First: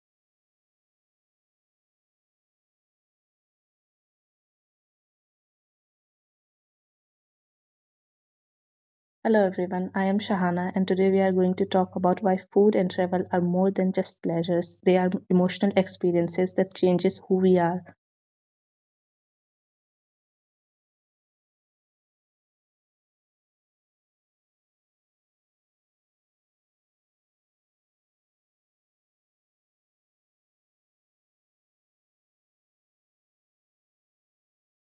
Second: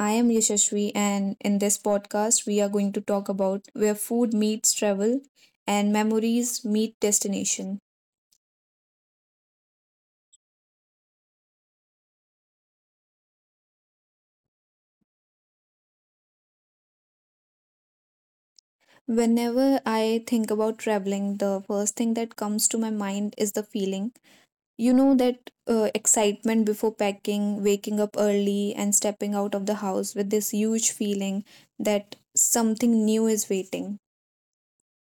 I am Yashashvi and in this podcast we are going to talk about where food meets travel and memories meet destination. Hello everyone, I am Shahana, and today we are going to talk about why food and travel are more than just pleasures. They are emotional experiences that changes who we are. Whenever I think about traveling, the first thing that comes to my mind is the feeling. You know that excitement before packing, waking up early and stepping out of the house with this huge feeling that something new is waiting.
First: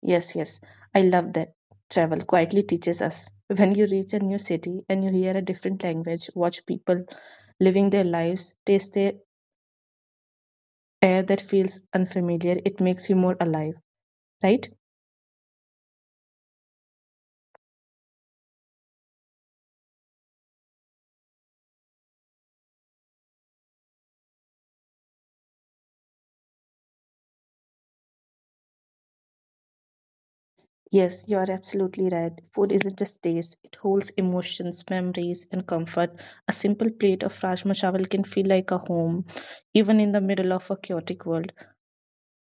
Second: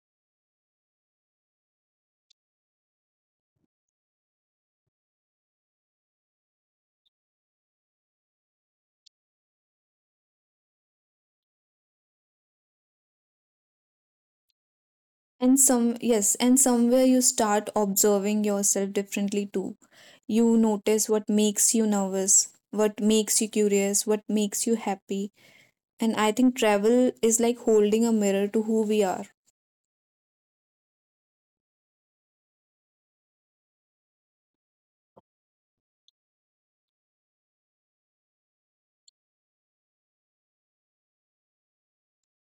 Yes, yes, I love that. Travel quietly teaches us. When you reach a new city and you hear a different language, watch people living their lives, taste the air that feels unfamiliar, it makes you more alive, right? Yes, and somewhere you start observing yourself differently too. You notice what makes you nervous, what makes you curious, what makes you happy. And I think travel is like holding a mirror to who we are. Yes, you are absolutely right. Food isn't just taste, it holds emotions, memories, and comfort. A simple plate of Rajma Chawal can feel like a home, even in the middle of a chaotic world.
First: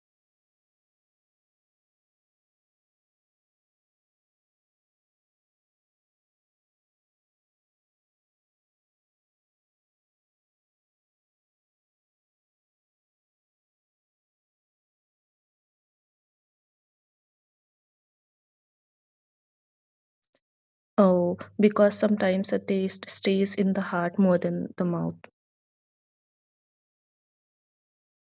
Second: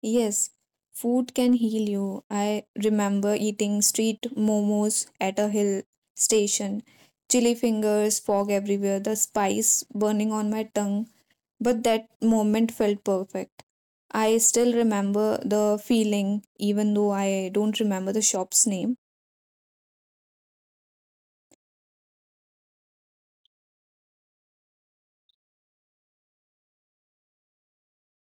Yes, food can heal you. I remember eating street momos at a hill station, chili fingers, fog everywhere, the spice burning on my tongue, but that moment felt perfect. I still remember the feeling, even though I don't remember the shop's name. Oh, because sometimes a taste stays in the heart more than the mouth.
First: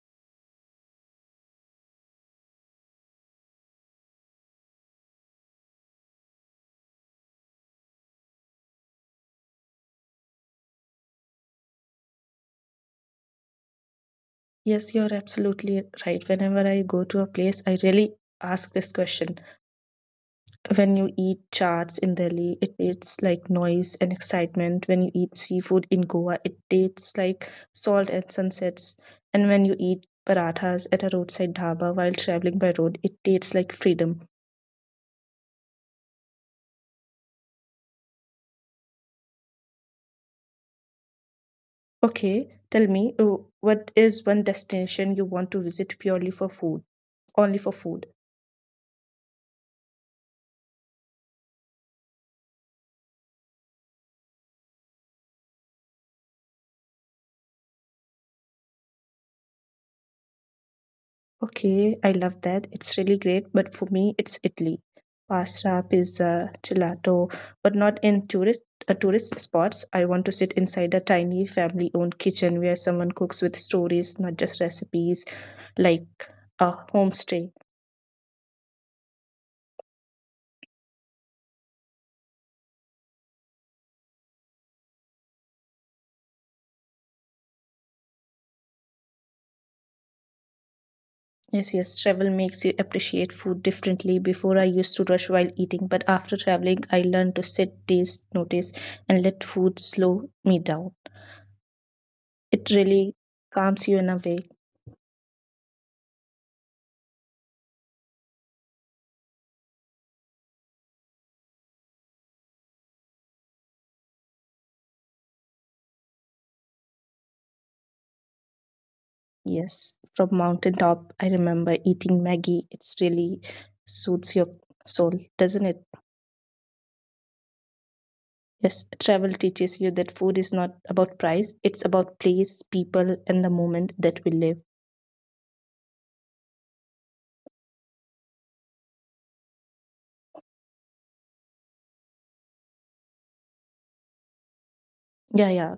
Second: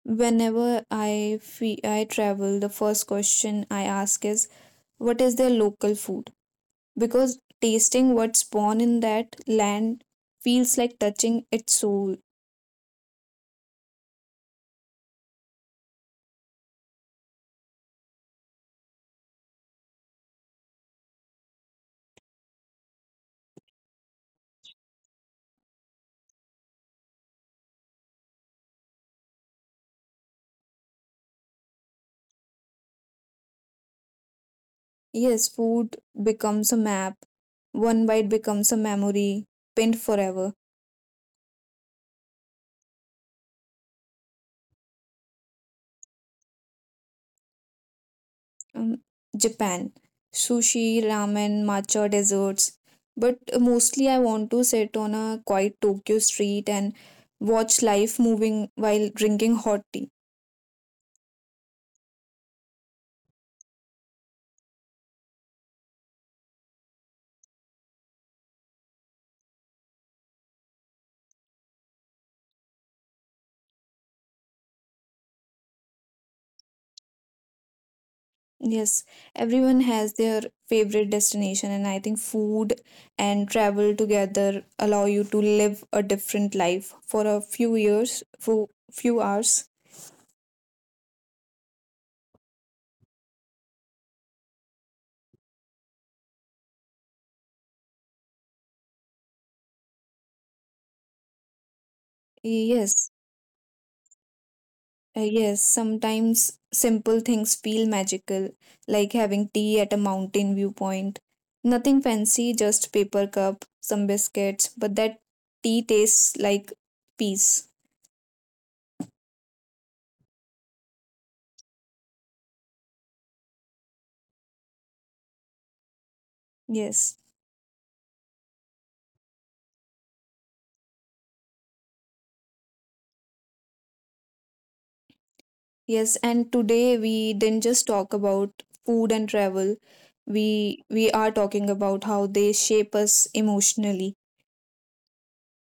I travel, the first question I ask is, "What is their local food?" Because tasting what's born in that land feels like touching its soul. Yes, you're absolutely right. Whenever I go to a place, I really ask this question. When you eat chaats in Delhi, it tastes like noise and excitement. When you eat seafood in Goa, it tastes like salt and sunsets. And when you eat parathas at a roadside dhaba while traveling by road, it tastes like freedom. Yes, food becomes a map. One bite becomes a memory, pinned forever. Okay, tell me, what is one destination you want to visit purely for food? Only for food. um, Japan. Sushi, ramen, matcha desserts. But mostly I want to sit on a quiet Tokyo street and watch life moving while drinking hot tea. Okay, I love that. It's really great, but for me, it's Italy. Pasta, pizza, gelato, but not in tourist spots. I want to sit inside a tiny family-owned kitchen where someone cooks with stories, not just recipes, like a homestay. Yes, everyone has their favorite destination, and I think food and travel together allow you to live a different life for a few years, for few hours. Yes, yes, travel makes you appreciate food differently. Before I used to rush while eating, but after traveling, I learned to sit, taste, notice, and let food slow me down. It Yes. really calms you in a way. Yes, sometimes simple things feel magical, like having tea at a mountain viewpoint. Nothing fancy, just paper cup, some biscuits, but that tea tastes like peace. Yes, from mountaintop, I remember eating Maggie. It's really suits your soul, doesn't it? Yes. Yes, travel teaches you that food is not about price, it's about place, people, and the moment that we live. Yes, and today we didn't just talk about food and travel. We are talking about how they shape us emotionally. Yeah, yeah.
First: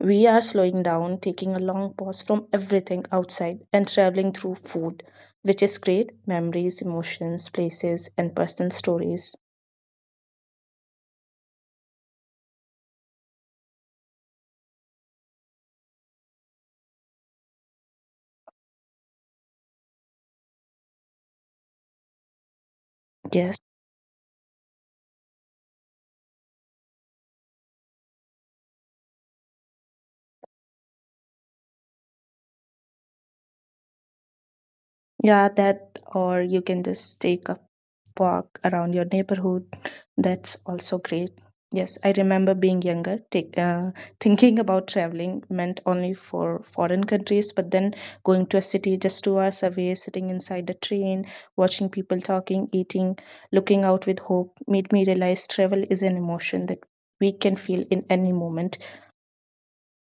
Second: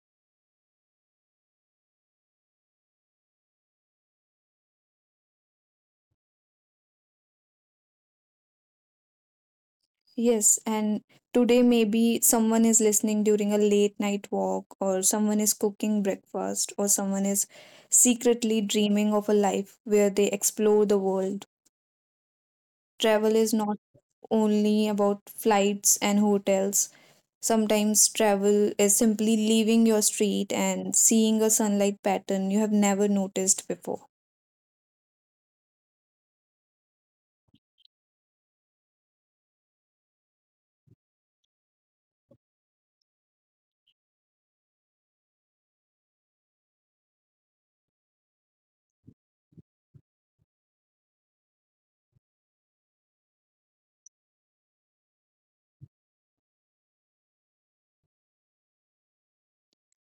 We are slowing down, taking a long pause from everything outside and traveling through food, which is great memories, emotions, places, and personal stories. Yes, and today maybe someone is listening during a late night walk, or someone is cooking breakfast, or someone is secretly dreaming of a life where they explore the world. Travel is Yes. not only about flights and hotels. Sometimes travel is simply leaving your street and seeing a sunlight pattern you have never noticed before. Yeah, that, or you can just take a park around your neighborhood. That's also great. Yes, I remember being younger, thinking about traveling meant only for foreign countries, but then going to a city just 2 hours away, sitting inside the train, watching people talking, eating, looking out with hope made me realize travel is an emotion that we can feel in any moment.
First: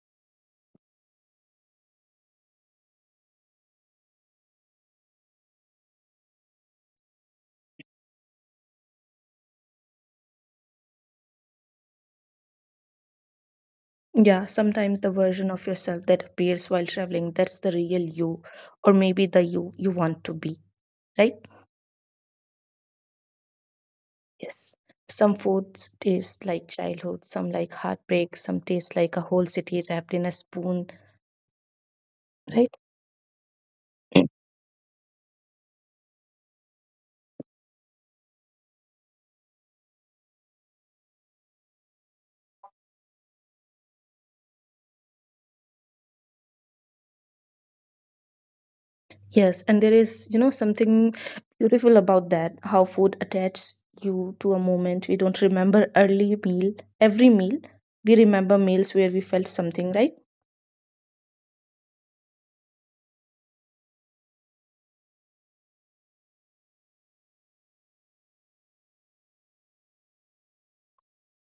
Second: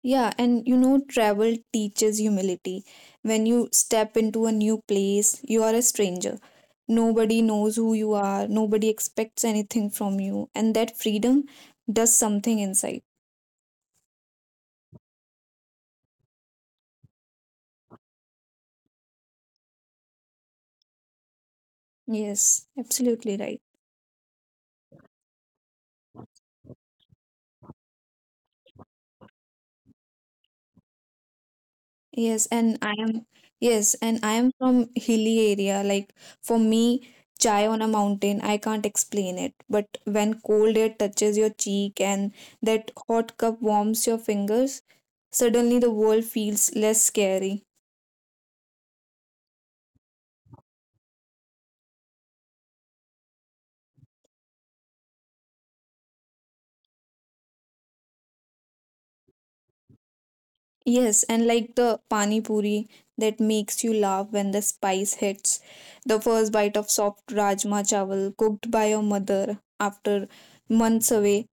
Yeah, and you know, travel teaches humility. When you step into a new place, you are a stranger. Nobody knows who you are, nobody expects anything from you, and that freedom does something inside. Yeah, sometimes the version of yourself that appears while traveling, that's the real you, or maybe the you you want to be, right? Yes, absolutely right. Yes. Some foods taste like childhood, some like heartbreak, some taste like a whole city wrapped in a spoon, Yes, right? and I am yes, and I am from hilly area. Like for me, chai on a mountain, I can't explain it. But when cold air touches your cheek and that hot cup warms your fingers, suddenly the world feels less scary. Yes, and there is, something beautiful about that, how food attaches you to a moment. We don't remember early meal, every meal. We remember meals where we felt something, right? Yes, and like the pani puri that makes you laugh when the spice hits. The first bite of soft rajma chawal cooked by your mother after months away,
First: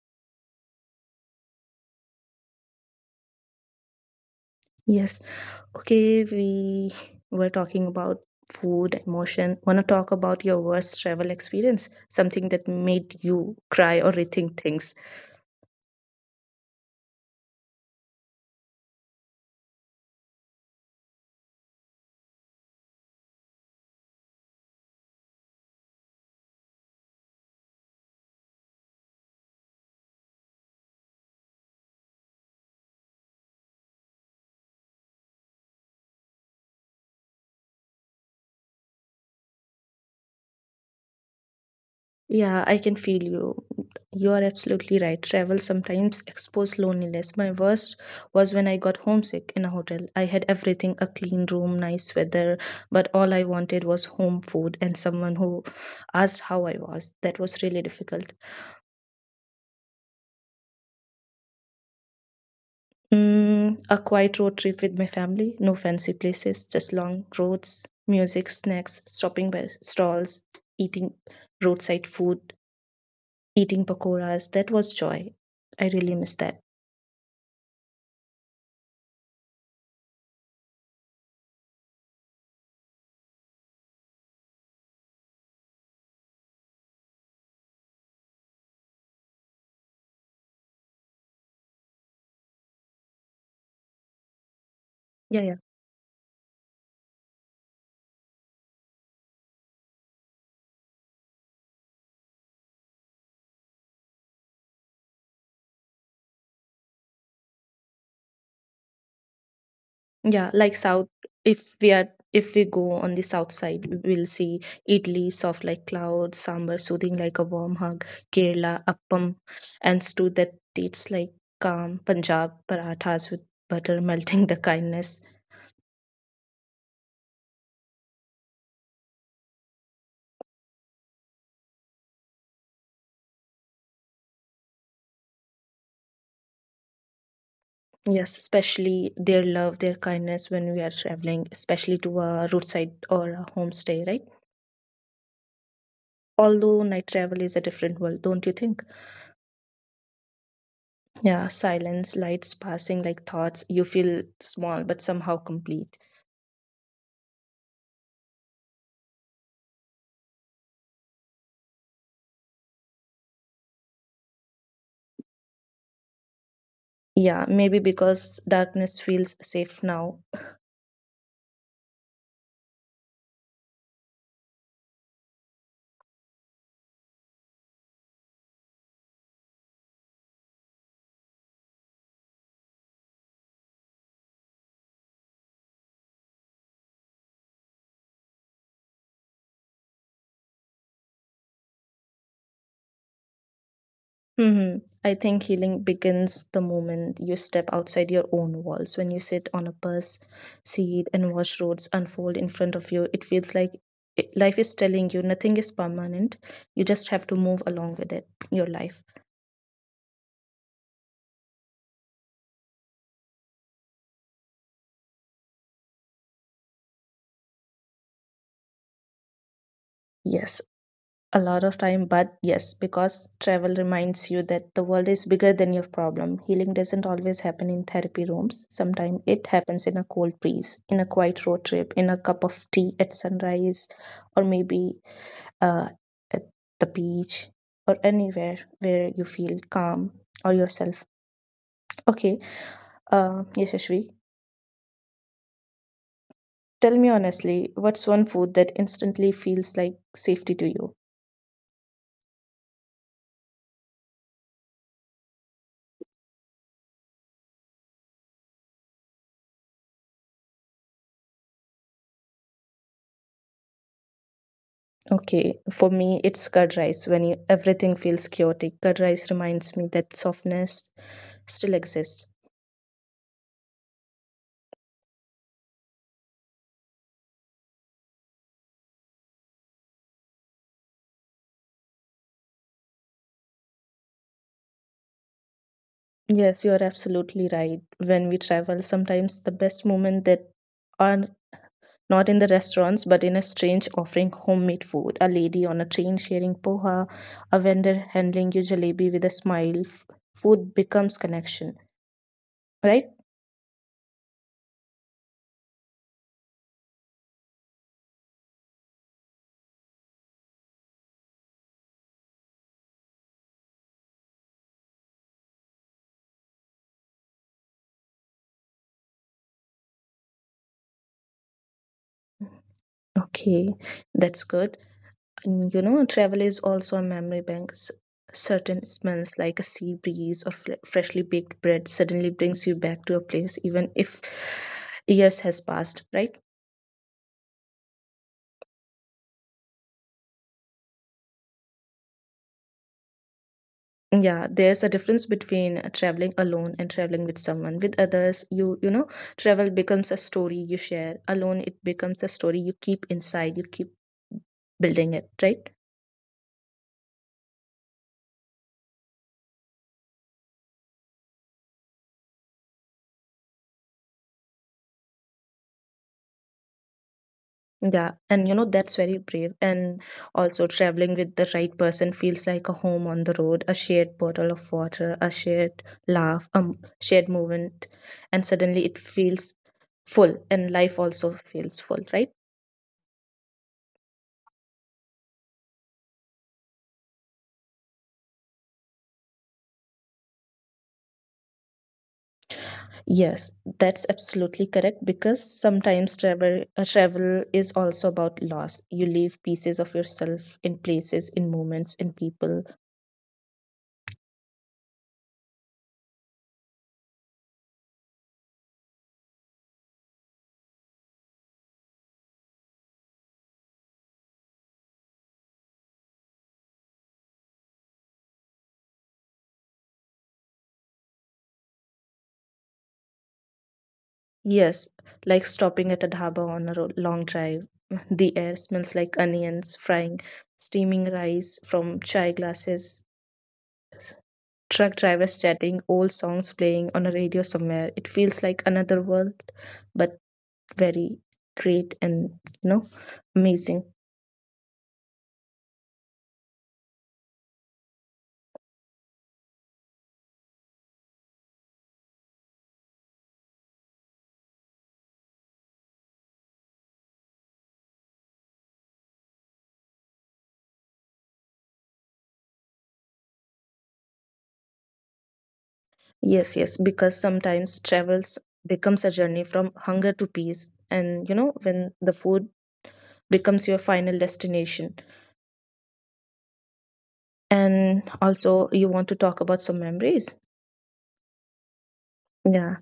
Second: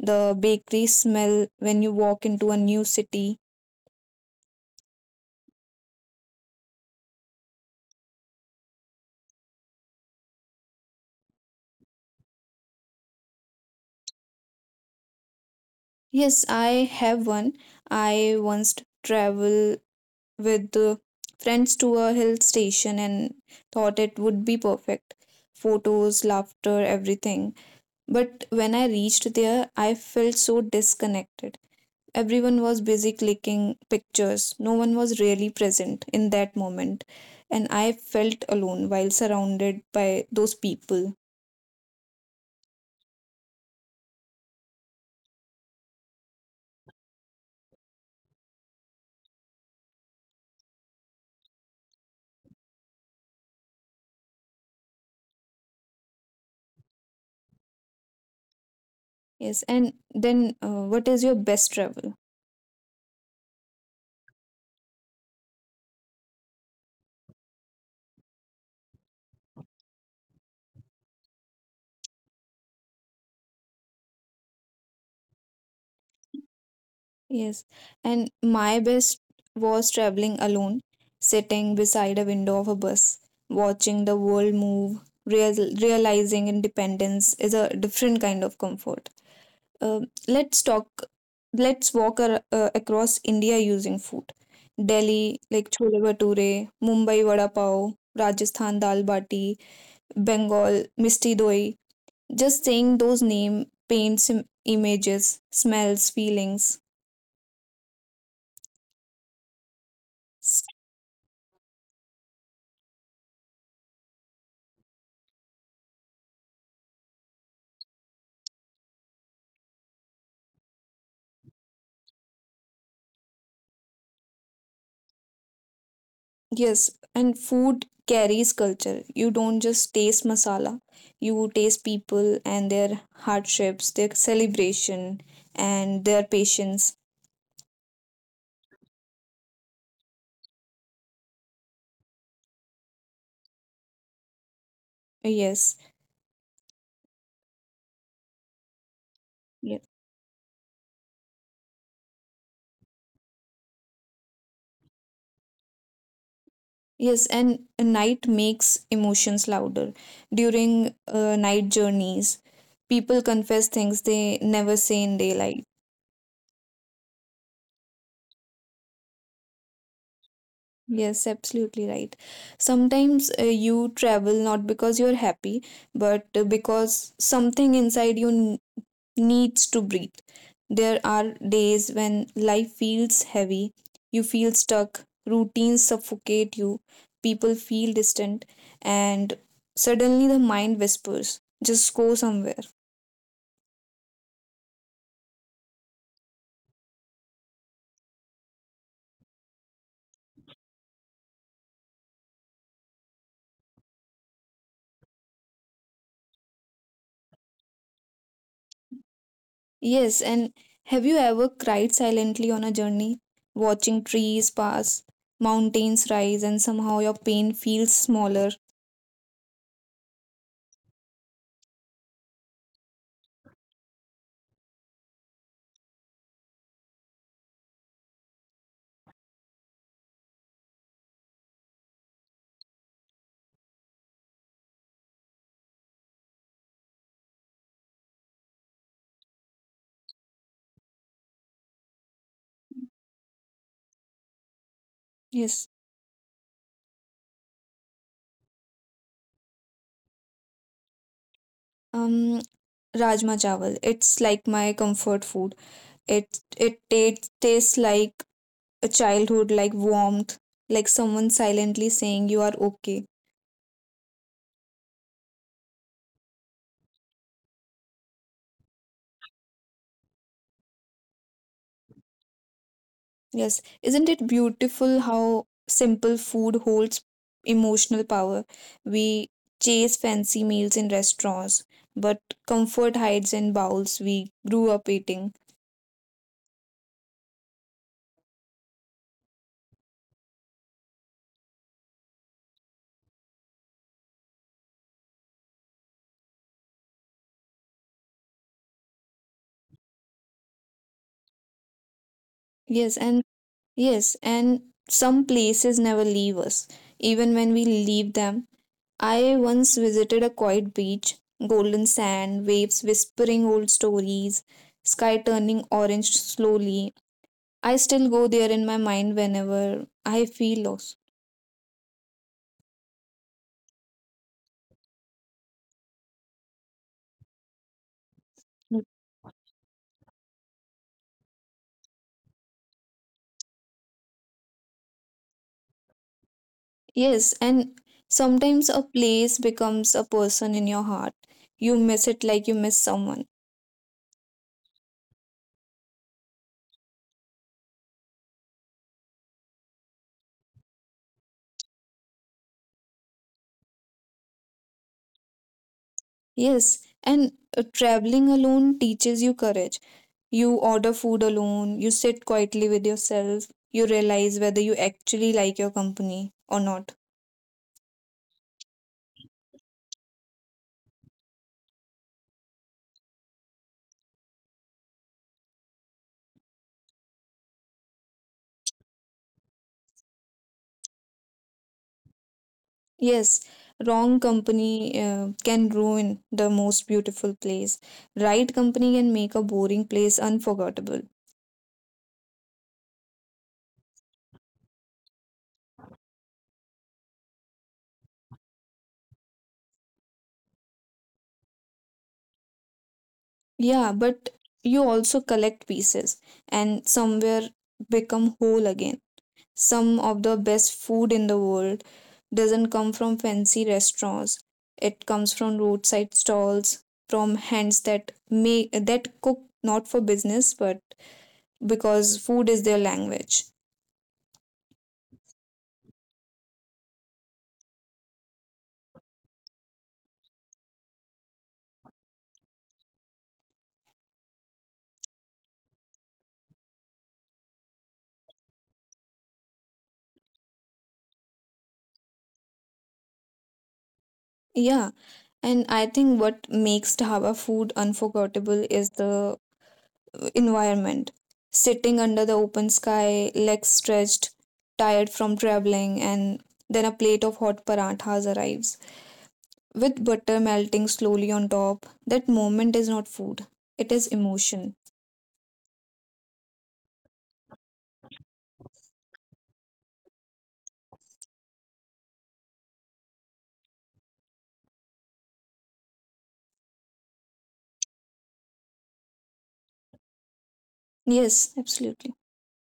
the bakery smell when you walk into a new city. Yes. Okay, we were talking about food, emotion. Wanna talk about your worst travel experience? Something that made you cry or rethink things. Yes, I have one. I once traveled with friends to a hill station and thought it would be perfect. Photos, laughter, everything. But when I reached there, I felt so disconnected. Everyone was busy clicking pictures. No one was really present in that moment. And I felt alone while surrounded by those people. Yeah, I can feel you. You are absolutely right. Travel sometimes exposes loneliness. My worst was when I got homesick in a hotel. I had everything, a clean room, nice weather, but all I wanted was home food and someone who asked how I was. That was really difficult. Yes, and then what is your best travel? A quiet road trip with my family, no fancy places, just long roads, music, snacks, stopping by stalls, eating roadside food, eating pakoras. That was joy. I really miss that. Yes, and my best was traveling alone, sitting beside a window of a bus, watching the world move, realizing independence is a different kind of comfort. Uh, let's talk, let's walk across India using food. Delhi, Yeah, yeah. like chole bhature, Mumbai vada pav, Rajasthan dal bati, Bengal misti doi, just saying those name paints images, smells, feelings. Yeah, like south. If we go on the south side, we will see Idli soft like clouds, sambar soothing like a warm hug, Kerala appam, and stew that tastes like calm, Punjab parathas with butter melting the kindness. Yes, and food carries culture. You don't just taste masala, you taste people and their hardships, their celebration, and their patience. Yes, especially their love, their kindness when we are traveling, especially to a roadside or a homestay, right? yes Although night travel is a different world, don't you think? ye- Yeah, silence, lights passing like thoughts. You feel small but somehow complete. yes, and night makes emotions louder during night journeys. People confess things they never say in daylight. Yeah, maybe because darkness feels safe now. Yes, absolutely right. Sometimes you travel not because you're happy, but because something inside you needs to breathe. There are days when life feels heavy, you feel stuck, routines suffocate you, people feel distant, and suddenly the mind whispers, just go somewhere. I think healing begins the moment you step outside your own walls. When you sit on a bus seat and watch roads unfold in front of you, it feels like life is telling you nothing is permanent. You just have to move along with it, your life. Yes, and have you ever cried silently on a journey, watching trees pass, mountains rise, and somehow your pain feels smaller? Yes, a lot of time, but yes, because travel reminds you that the world is bigger than your problem. Healing doesn't always happen in therapy rooms. Sometimes it happens in a cold breeze, in a quiet road trip, in a cup of tea at sunrise, or maybe uh, at the beach, or anywhere where you feel calm or yourself. Okay, Yashashvi, Yes. tell me honestly, what's one food that instantly feels like safety to you? Um, Rajma chawal. It's like my comfort food. It tastes like a childhood, like warmth, like someone silently saying you are okay. Okay, for me, it's curd rice. When everything feels chaotic, curd rice reminds me that softness still exists. Yes, isn't it beautiful how simple food holds emotional power? We chase fancy meals in restaurants, but comfort hides in bowls we grew up eating. Yes, you are absolutely right. When we travel, sometimes the best moment that are not in the restaurants but in a strange offering homemade food. A lady on a train sharing poha, a vendor handling you jalebi with a smile. Food becomes connection, Yes, right? and yes, and some places never leave us, even when we leave them. I once visited a quiet beach, golden sand, waves whispering old stories, sky turning orange slowly. I still go there in my mind whenever I feel lost. Okay, that's good. Travel is also a memory bank. Certain smells like a sea breeze or freshly baked bread suddenly brings you back to a place, even if years has passed, right? Yes, and sometimes a place becomes a person in your heart. You miss it like you miss someone. Yeah, there's a difference between traveling alone and traveling with someone. With others, travel becomes a story you share. Alone, it becomes a story you keep inside. You keep building it, right? Yes, and traveling alone teaches you courage. You order food alone, you sit quietly with yourself, you realize whether you actually like your company or not. Yeah, and you know that's very brave. And also traveling with the right person feels like a home on the road, a shared bottle of water, a shared laugh, a shared moment, and suddenly it feels full and life also feels full, right? Yes, wrong company can ruin the most beautiful place. Right company can make a boring place unforgettable. Yes, that's absolutely correct because sometimes travel is also about loss. You leave pieces of yourself in places, in moments, in people. Yeah, but you also collect pieces and somewhere become whole again. Some of the best food in the world doesn't come from fancy restaurants. It comes from roadside stalls, from hands that make that cook not for business but because food is their language. Yes, like stopping at a dhaba on a long drive. The air smells like onions frying, steaming rice from chai glasses, truck drivers chatting, old songs playing on a radio somewhere. It feels like another world, but very great, and you know amazing. Yeah. And I think what makes Dhaba food unforgettable is the environment. Sitting under the open sky, legs stretched, tired from traveling, and then a plate of hot parathas arrives. With butter melting slowly on top, that moment is not food, it is emotion. Yes, yes, because sometimes travels becomes a journey from hunger to peace, and when the food becomes your final destination. And also, you want to talk about some memories. Yes, absolutely. Yeah.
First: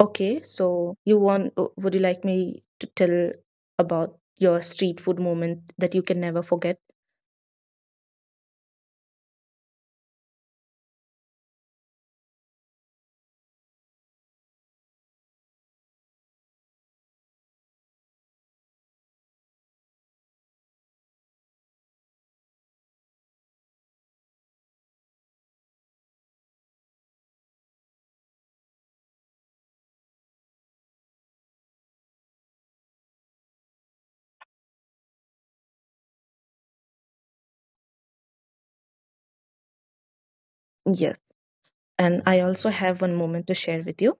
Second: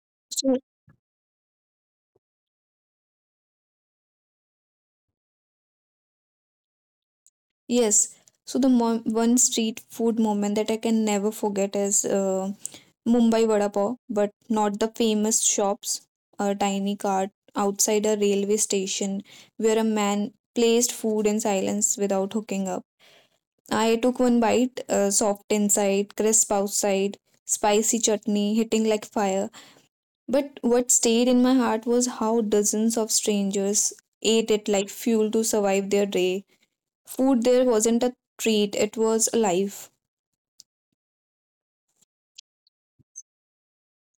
Okay. So, So you want? Would you like me to tell about your street food moment that you can never forget? yes. So, one street food moment that I can never forget is Mumbai vada pav, but not the famous shops. A tiny cart outside a railway station where a man placed food in silence without hooking up. I took one bite, soft inside, crisp outside, spicy chutney hitting like fire. But what stayed in my heart was how dozens of strangers ate it like fuel to survive their day. Food there wasn't a treat, it was a life. Yes. And I also have one moment to share with you.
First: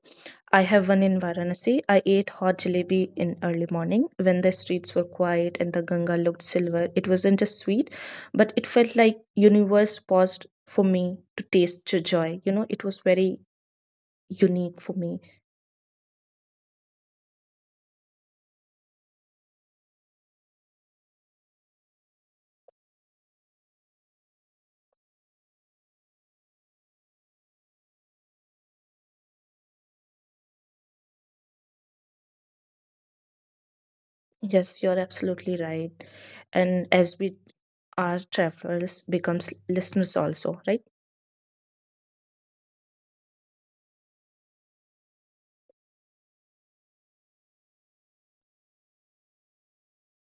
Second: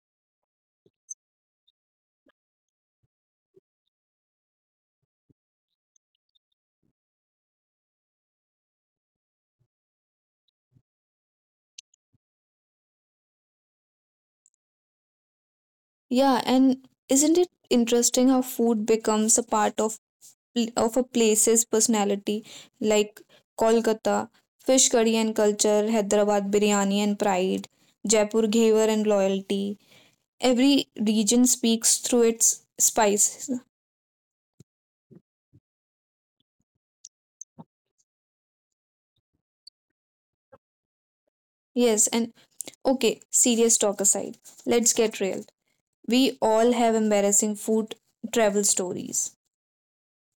I have one in Varanasi. I ate hot jalebi in early morning when the streets were quiet and the Ganga looked silver. It wasn't just sweet, but it felt like universe paused for me to taste the joy. It was very unique for me. Yeah, and isn't it interesting how food becomes a part of of a place's personality, like Kolkata, fish curry and culture, Hyderabad biryani and pride, Jaipur ghewar and loyalty. Every region speaks through its spices. Yes, you're absolutely right. And as we are travelers, becomes listeners also, right? Yes, and okay, serious talk aside, let's get real. We all have embarrassing food travel stories.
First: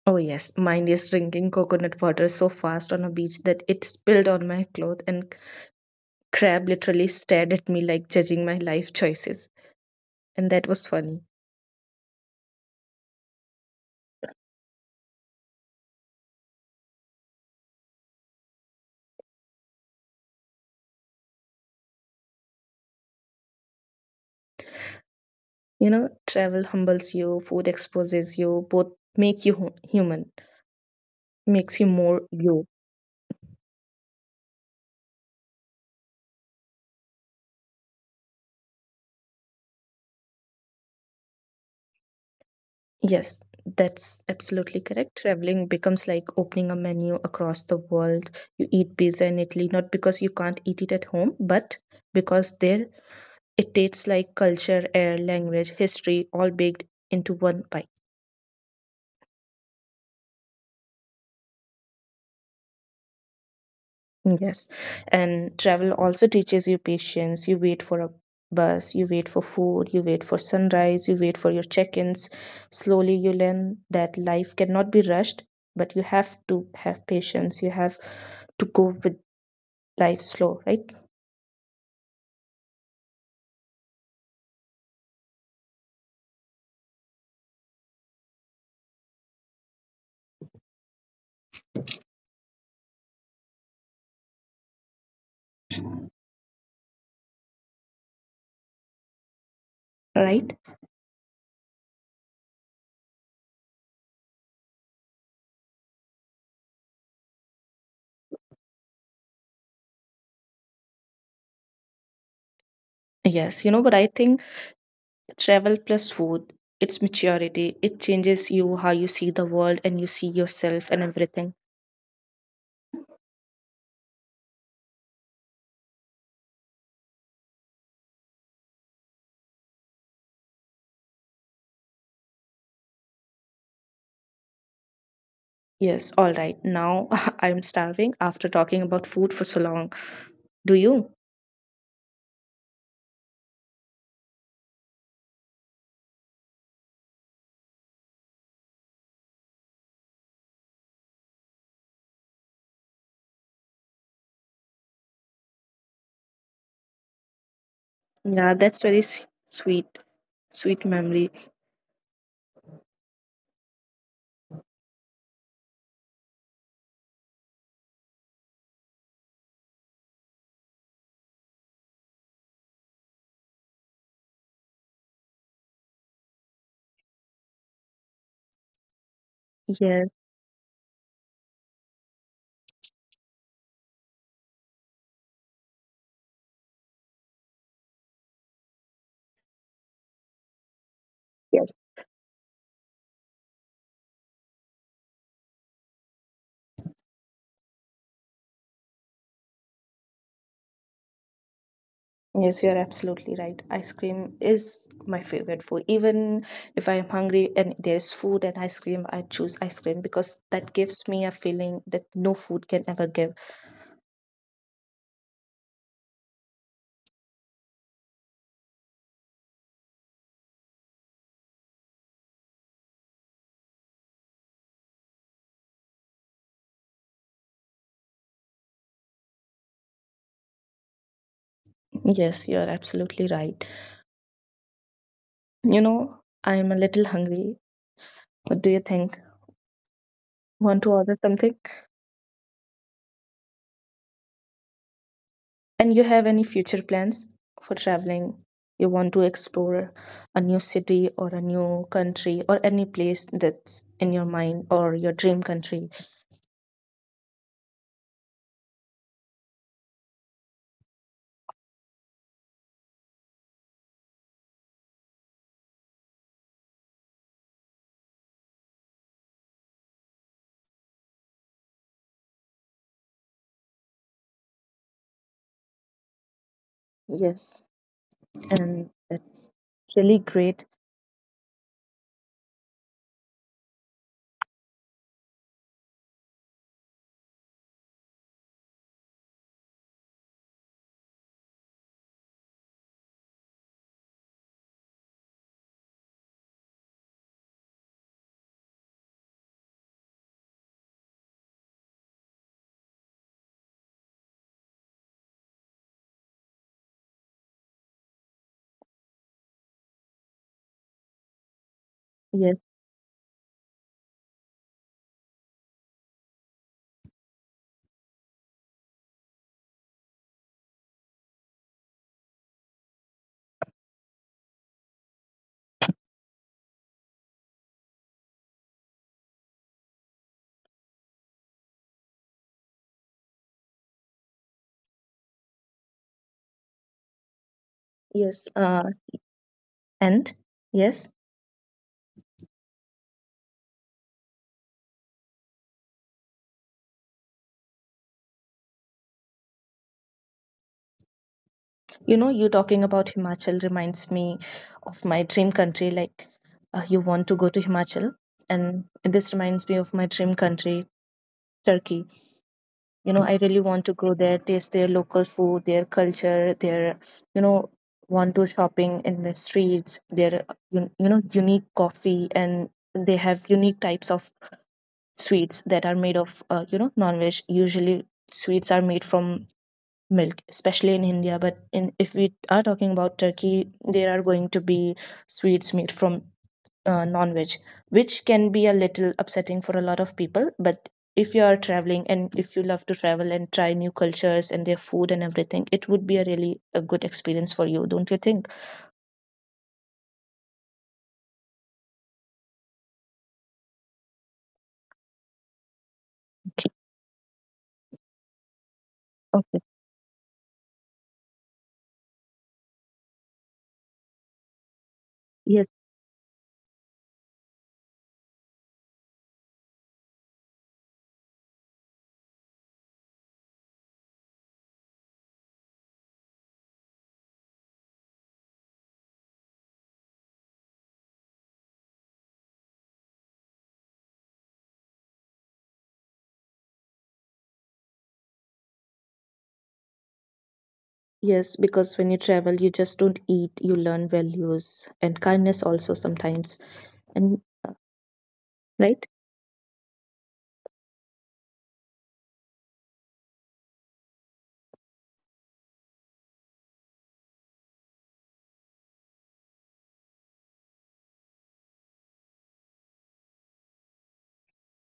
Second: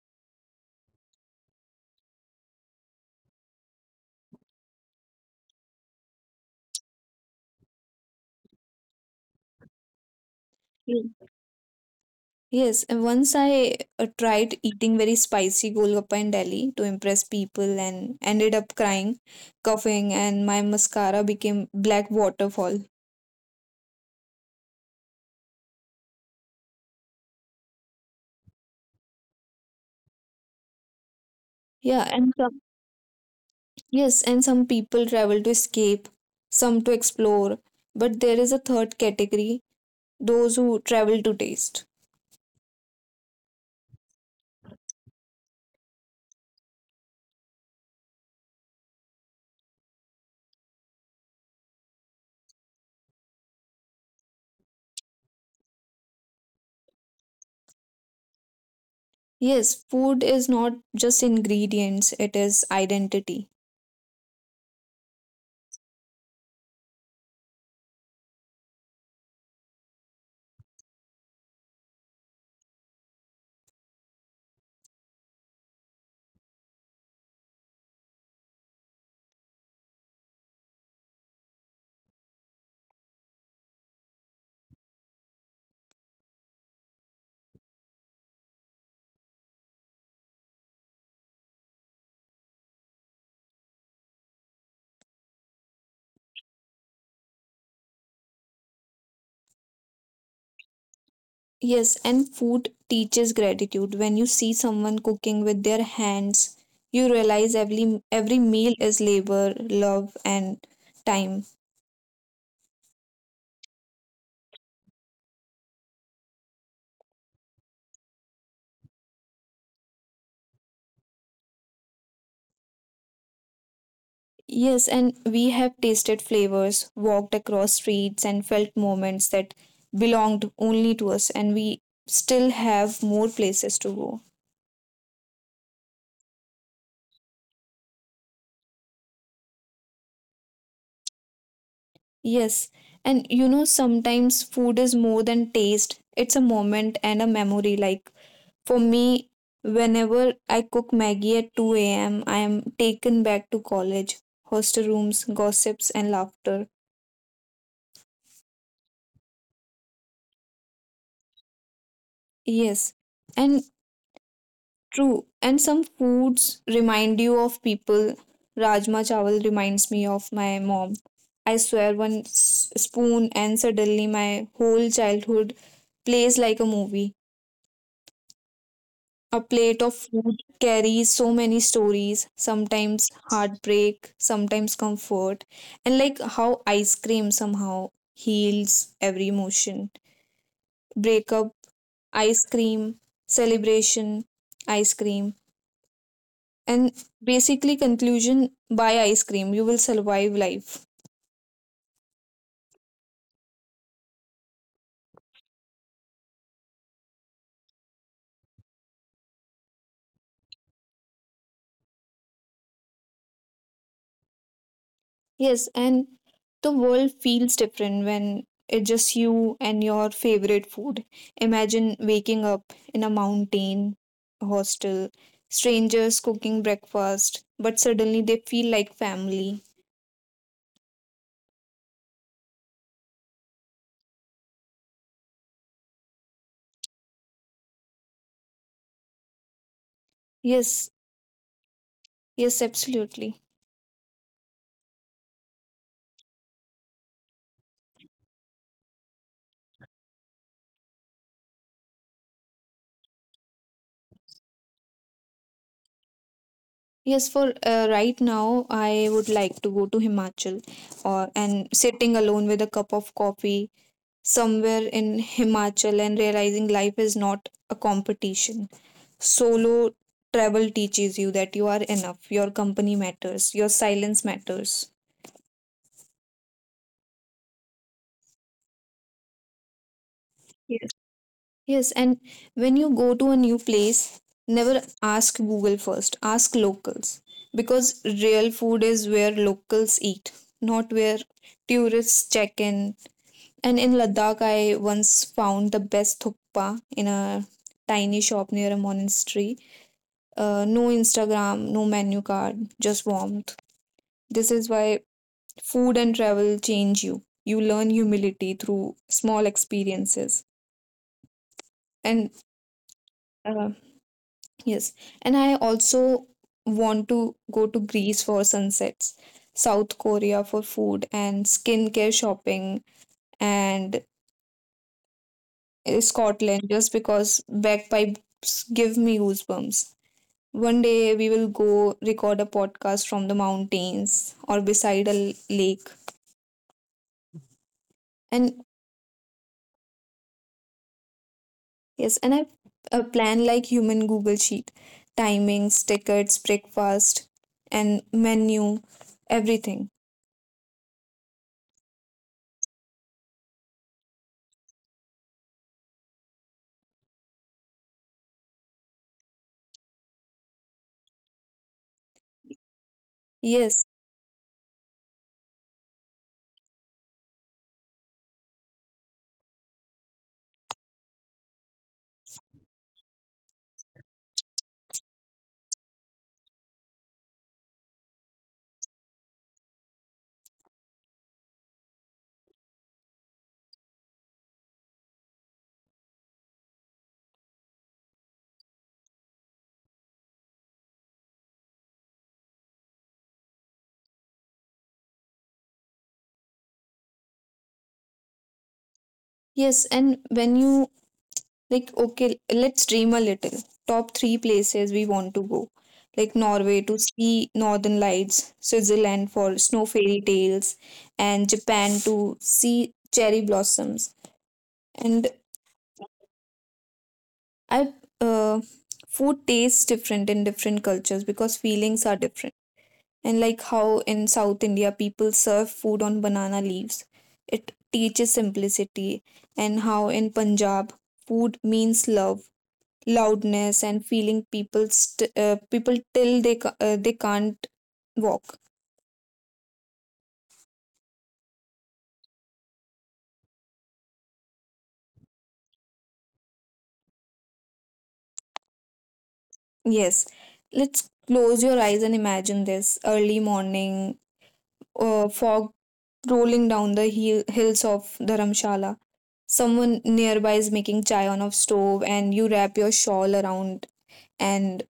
Oh yes, mine is drinking coconut water so fast on a beach that it spilled on my cloth and crab literally stared at me like judging my life choices. And that was funny. Yes, and once I tried eating very spicy golgappa in Delhi to impress people and ended up crying, coughing, and my mascara became black waterfall. Travel humbles you, food exposes you, both make you human, makes you Yeah, and more some, you. yes, and some people travel to escape, some to explore, but there is a third category, those who travel to taste. Yes, that's absolutely correct. Traveling becomes like opening a menu across the world. You eat pizza in Italy, not because you can't eat it at home, but because there it tastes like culture, air, language, history, all baked into one bite. Yes, food is not just ingredients, it is identity. Yes. And travel also teaches you patience. You wait for a bus, you wait for food, you wait for sunrise, you wait for your check ins. Slowly, you learn that life cannot be rushed, but you have to have patience. You have to go with life's flow, right, right? Yes, and food teaches gratitude. When you see someone cooking with their hands, you realize every meal is labor, love, and time. Yes, but I think travel plus food, it's maturity. It changes you how you see the world and you see yourself and everything. Yes, and we have tasted flavors, walked across streets, and felt moments that belonged only to us, and we still have more places to go. Yes, all right. Now I'm starving after talking about food for so long. Do you? Yes, and you know, sometimes food is more than taste, it's a moment and a memory, like for me, whenever I cook Maggie at 2 a.m., I am taken back to college, hostel rooms, gossips, and laughter. Yeah, that's very sweet, sweet memory. Yes, and true. And some foods remind you of people. Rajma chawal reminds me of my mom. I swear one spoon, and suddenly my whole childhood plays like a movie. A plate of Yes, food carries so many stories, sometimes heartbreak, sometimes comfort, and like how ice cream somehow heals every emotion. Breakup, yes, ice cream, celebration, ice cream, and basically conclusion by ice cream. You will survive life. yes, you're absolutely right. Ice cream is my favorite food. Even if I am hungry and there's food and ice cream, I choose ice cream because that gives me a feeling that no food can ever give. Yes, and the world feels different when it's just you and your favorite food. Imagine waking up in a mountain hostel, strangers cooking breakfast, but suddenly they feel like family. Yes, you're absolutely right. I'm a little hungry. What do you think? Want to Yes, order something? yes, absolutely. And you have any future plans for traveling? You want to explore a new city or a new country or any place that's in your mind or your dream country? Yes, for right now, I would like to go to Himachal or and sitting alone with a cup of coffee somewhere in Himachal and realizing life is not a competition. Solo travel teaches you that you are enough, your company matters, your silence matters. Yes, and that's really great. Yes. Yes, and when you go to a new place, never ask Google first, ask locals because real food is where locals eat, not where tourists check in. And in Ladakh, I once found the best thukpa in a tiny shop near a monastery. No Instagram, no menu card, just warmth. This is why food and travel change you. You learn humility through small experiences. And Yes, uh, yes, and I also want to go to Greece for sunsets, South Korea for food and skincare shopping, and Scotland just because bagpipes give me goosebumps. One day we will go record a podcast from the mountains or beside a lake. And yes. And yes, yes, and I've a plan like human Google Sheet, timings, tickets, breakfast, and menu, everything. You talking about Himachal reminds me of my dream country. You want to go to Himachal, and this reminds me of my dream country, Turkey. You know, I really Yes, want to go there, taste their local food, their culture, their you know want to shopping in the streets, their you know unique coffee. And they have unique types of sweets that are made of you know, non-veg. Usually sweets are made from milk, especially in India, but in if we are talking about Turkey, there are going to be sweets made from non-veg, which can be a little upsetting for a lot of people. But if you are traveling and if you love to travel and try new cultures and their food and everything, it would be a really a good experience for you, don't you think? yes, and when you like, okay, let's dream a little. Top three places we want to go, like Norway to see northern lights, Switzerland for Okay. snow fairy tales, and Japan to see cherry blossoms. And Yes. I, uh, Food tastes different in different cultures because feelings are different. And like how in South India people serve food on banana leaves. It teaches simplicity, and how in Punjab food means love, loudness, and feeling people people till they they can't walk. Yes, because when you travel you just don't eat, you learn values and kindness also sometimes. And uh, right. Yes, let's close your eyes and imagine this early morning, fog rolling down the hills of Dharamshala. Someone nearby is making chai on a stove, and you wrap your shawl around and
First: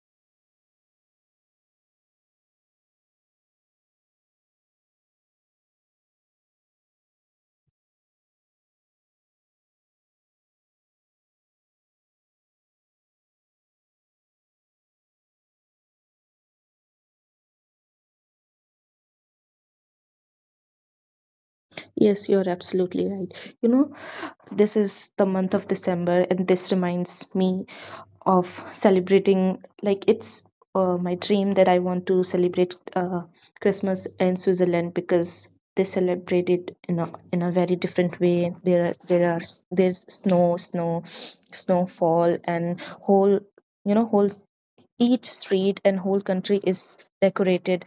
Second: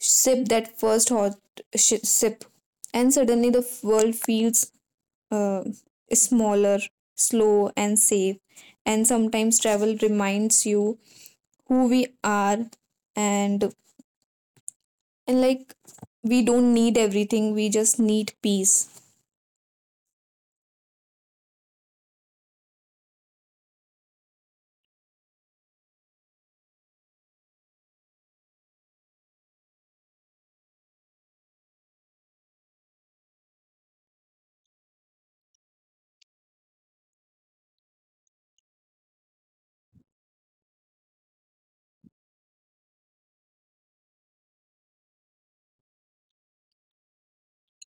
sip that first hot sip, and suddenly the world feels uh, smaller, slow and safe. And sometimes travel reminds you who we are, and and we don't need everything, we just need peace. Yes, you're absolutely right. You know, this is the month of December and this reminds me of celebrating. Like, it's my dream that I want to celebrate Christmas in Switzerland, because they celebrate it in a very different way. There's snow snowfall and whole, whole s- each street and whole country is decorated.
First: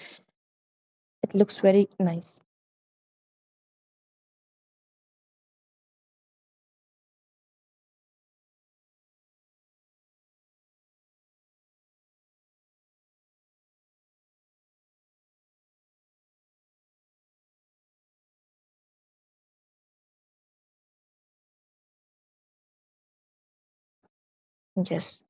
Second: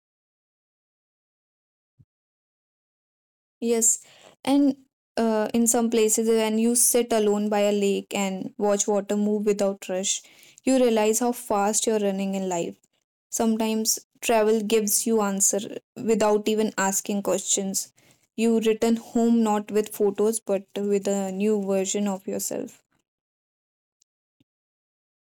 It looks very nice. Yes, and in some places, when you sit alone by a lake and watch water move without rush, you realize how fast you're running in life. Sometimes travel gives you answer without even asking questions. You return home not with photos but with a new version of yourself. Yes.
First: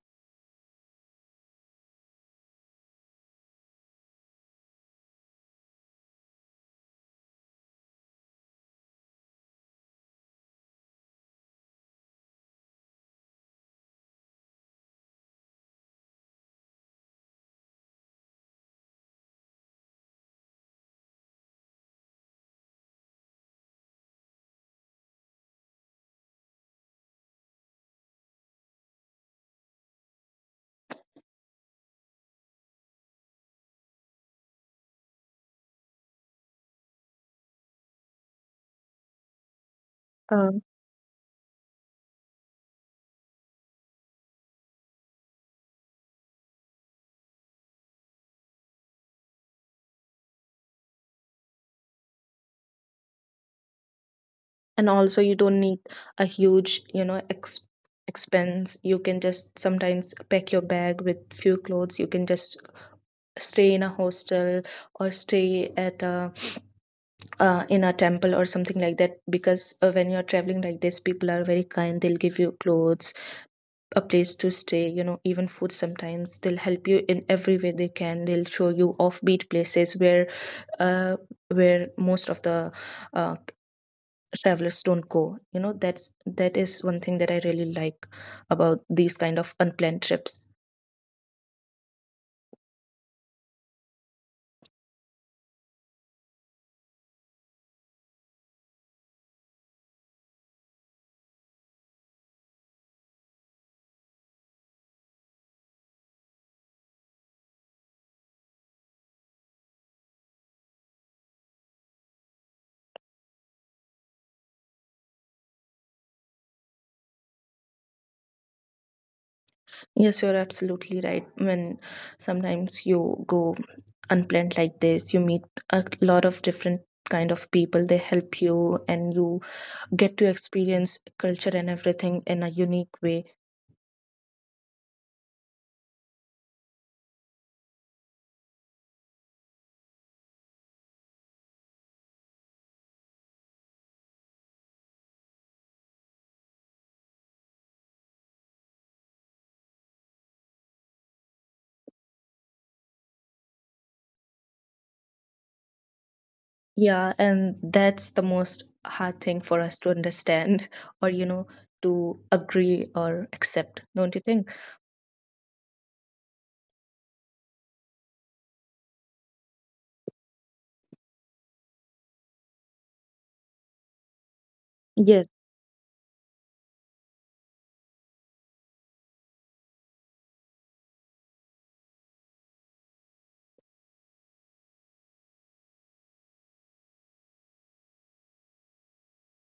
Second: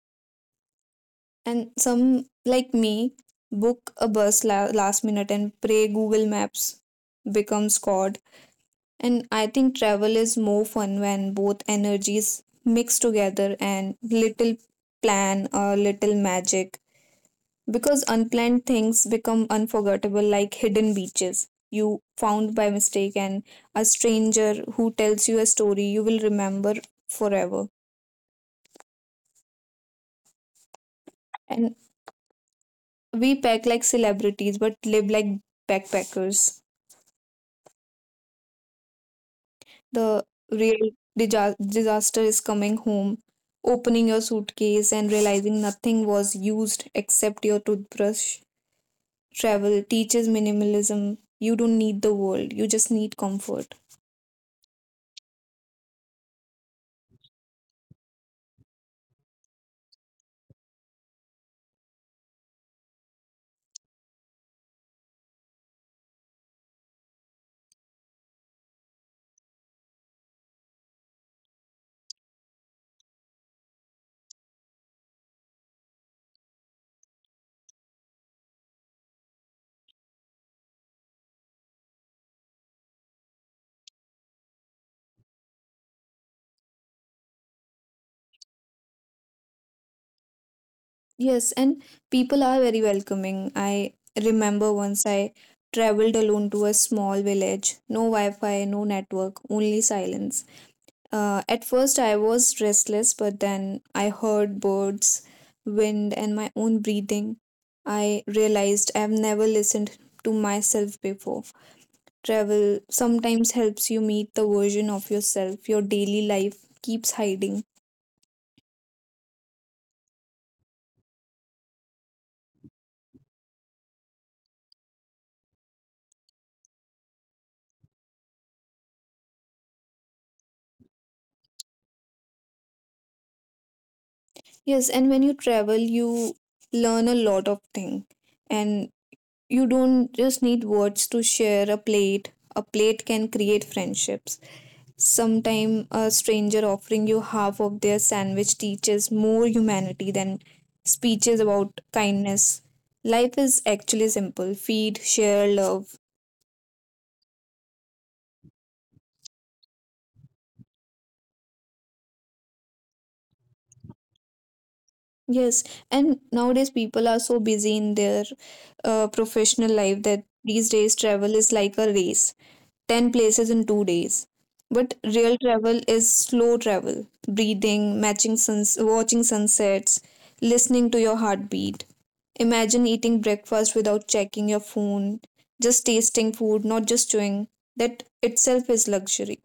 And some, like me, book a bus last minute and pray Google Maps becomes God. And I think travel is more fun when both energies mix together, and little plan or little magic, because unplanned things become unforgettable, like hidden beaches you found by mistake and a stranger who tells you a story you will remember forever. And we pack like celebrities but live like backpackers. The real disaster is coming home, opening your suitcase and realizing nothing was used except your toothbrush. Travel teaches minimalism. You don't need the world, you just need comfort. And also you don't need a huge, you know, ex- expense. You can just sometimes pack your bag with few clothes, you can just stay in a hostel or stay at a in a temple or something like that. Because when you're traveling like this, people are very kind, they'll give you clothes, a place to stay, you know, even food sometimes. They'll help you in every way they can. They'll show you offbeat places uh, where most of the uh, travelers don't go, you know. That is one thing that I really like about these kind of unplanned trips. Yes, and people are very welcoming. I remember once I traveled alone to a small village, no Wi Fi, no network, only silence. At first, I was restless, but then I heard birds, wind, and my own breathing. I realized I have never listened to myself before. Travel sometimes helps you meet the version of yourself your daily life keeps hiding. Yes, you're absolutely right. When sometimes you go unplanned like this, you meet a lot of different kind of people, they help you and you get to experience culture and everything in a unique way. Yes, and when you travel, you learn a lot of things, and you don't just need words to share a plate. A plate can create friendships. Sometime a stranger offering you half of their sandwich teaches more humanity than speeches about kindness. Life is actually simple: feed, share, love. Yeah, and that's the most hard thing for us to understand or you know, to agree or accept, don't you think? Yes, and nowadays people are so busy in their professional life that these days travel is like a race, 10 places in 2 days. But Yes. real travel is slow travel, breathing, matching suns, watching sunsets, listening to your heartbeat. Imagine eating breakfast without checking your phone, just tasting food, not just chewing. That itself is luxury.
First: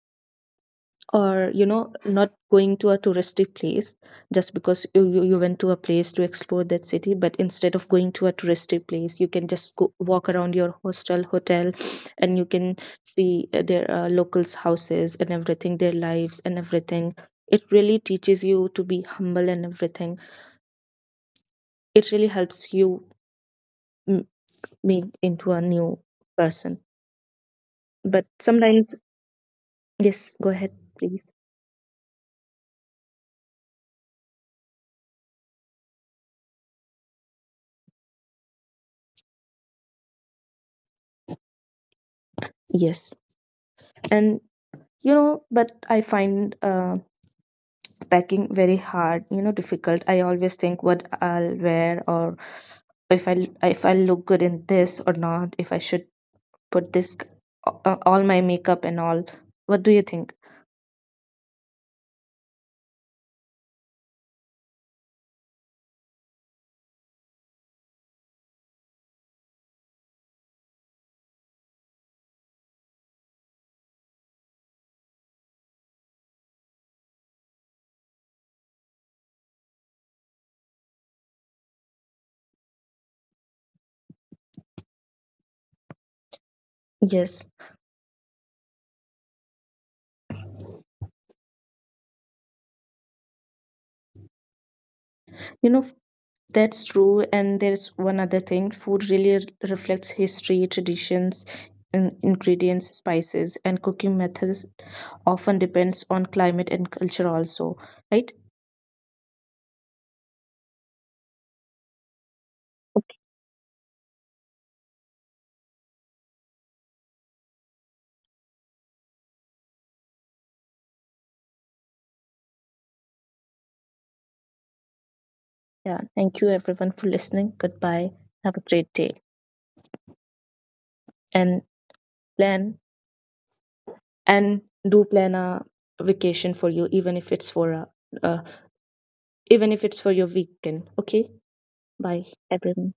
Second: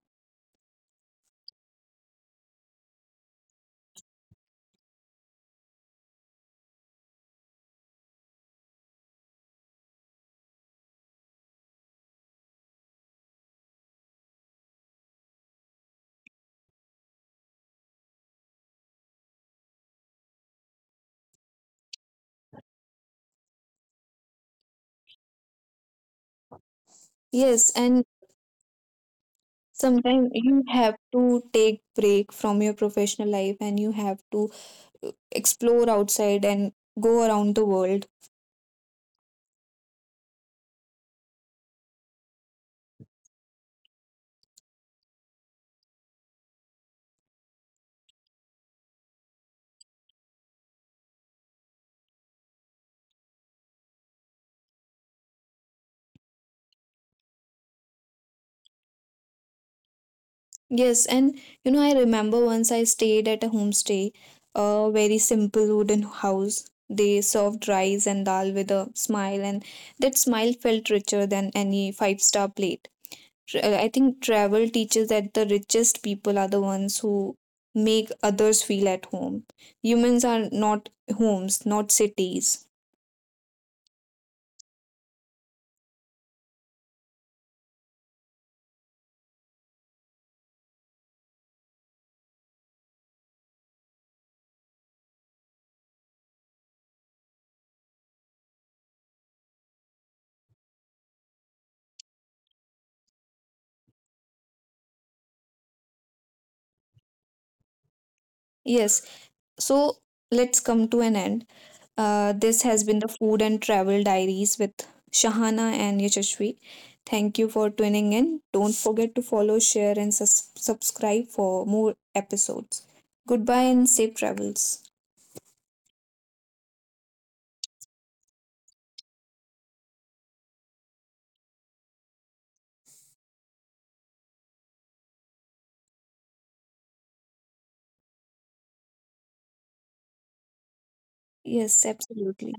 Or you know, not going to a touristy place just because you went to a place to explore that city. But instead of going to a touristy place, you can just go walk around your hostel, hotel. And you can see their locals houses and everything, their lives and everything. It really teaches you to be humble and everything. It really helps you m- make into a new person. But Yes, and sometimes, yes, go ahead, sometimes you please. have to take break from your professional life, and you have to explore outside and go around the world. Yes. And you know, but I find packing very hard, you know, difficult. I always think what I'll wear, or if I, if I look good in this or not, if I should put this all my makeup and all. What do you think? Yes, and you know, I remember once I stayed at a homestay, a very simple wooden house. They served rice and dal with a smile, and that smile felt richer than any five-star plate. I think travel teaches that the richest people are the ones who make others feel at home. Humans are not homes, not cities. Yes, you know, that's true. And there's one other thing, food really r- reflects history, traditions, and ingredients, spices, and cooking methods often depends on climate and culture also, right? Yes. So let's come to an end. This has been the Food and Travel Diaries with Shahana and Yashashvi. Thank you for tuning in. Don't forget to follow, share, and subscribe for more episodes. Goodbye and safe travels. Yeah, thank you everyone for listening. Goodbye, have a great day. And plan, and do plan a vacation for you, even if it's for a, uh, even if it's for your weekend, okay? Yes, Bye, absolutely. everyone.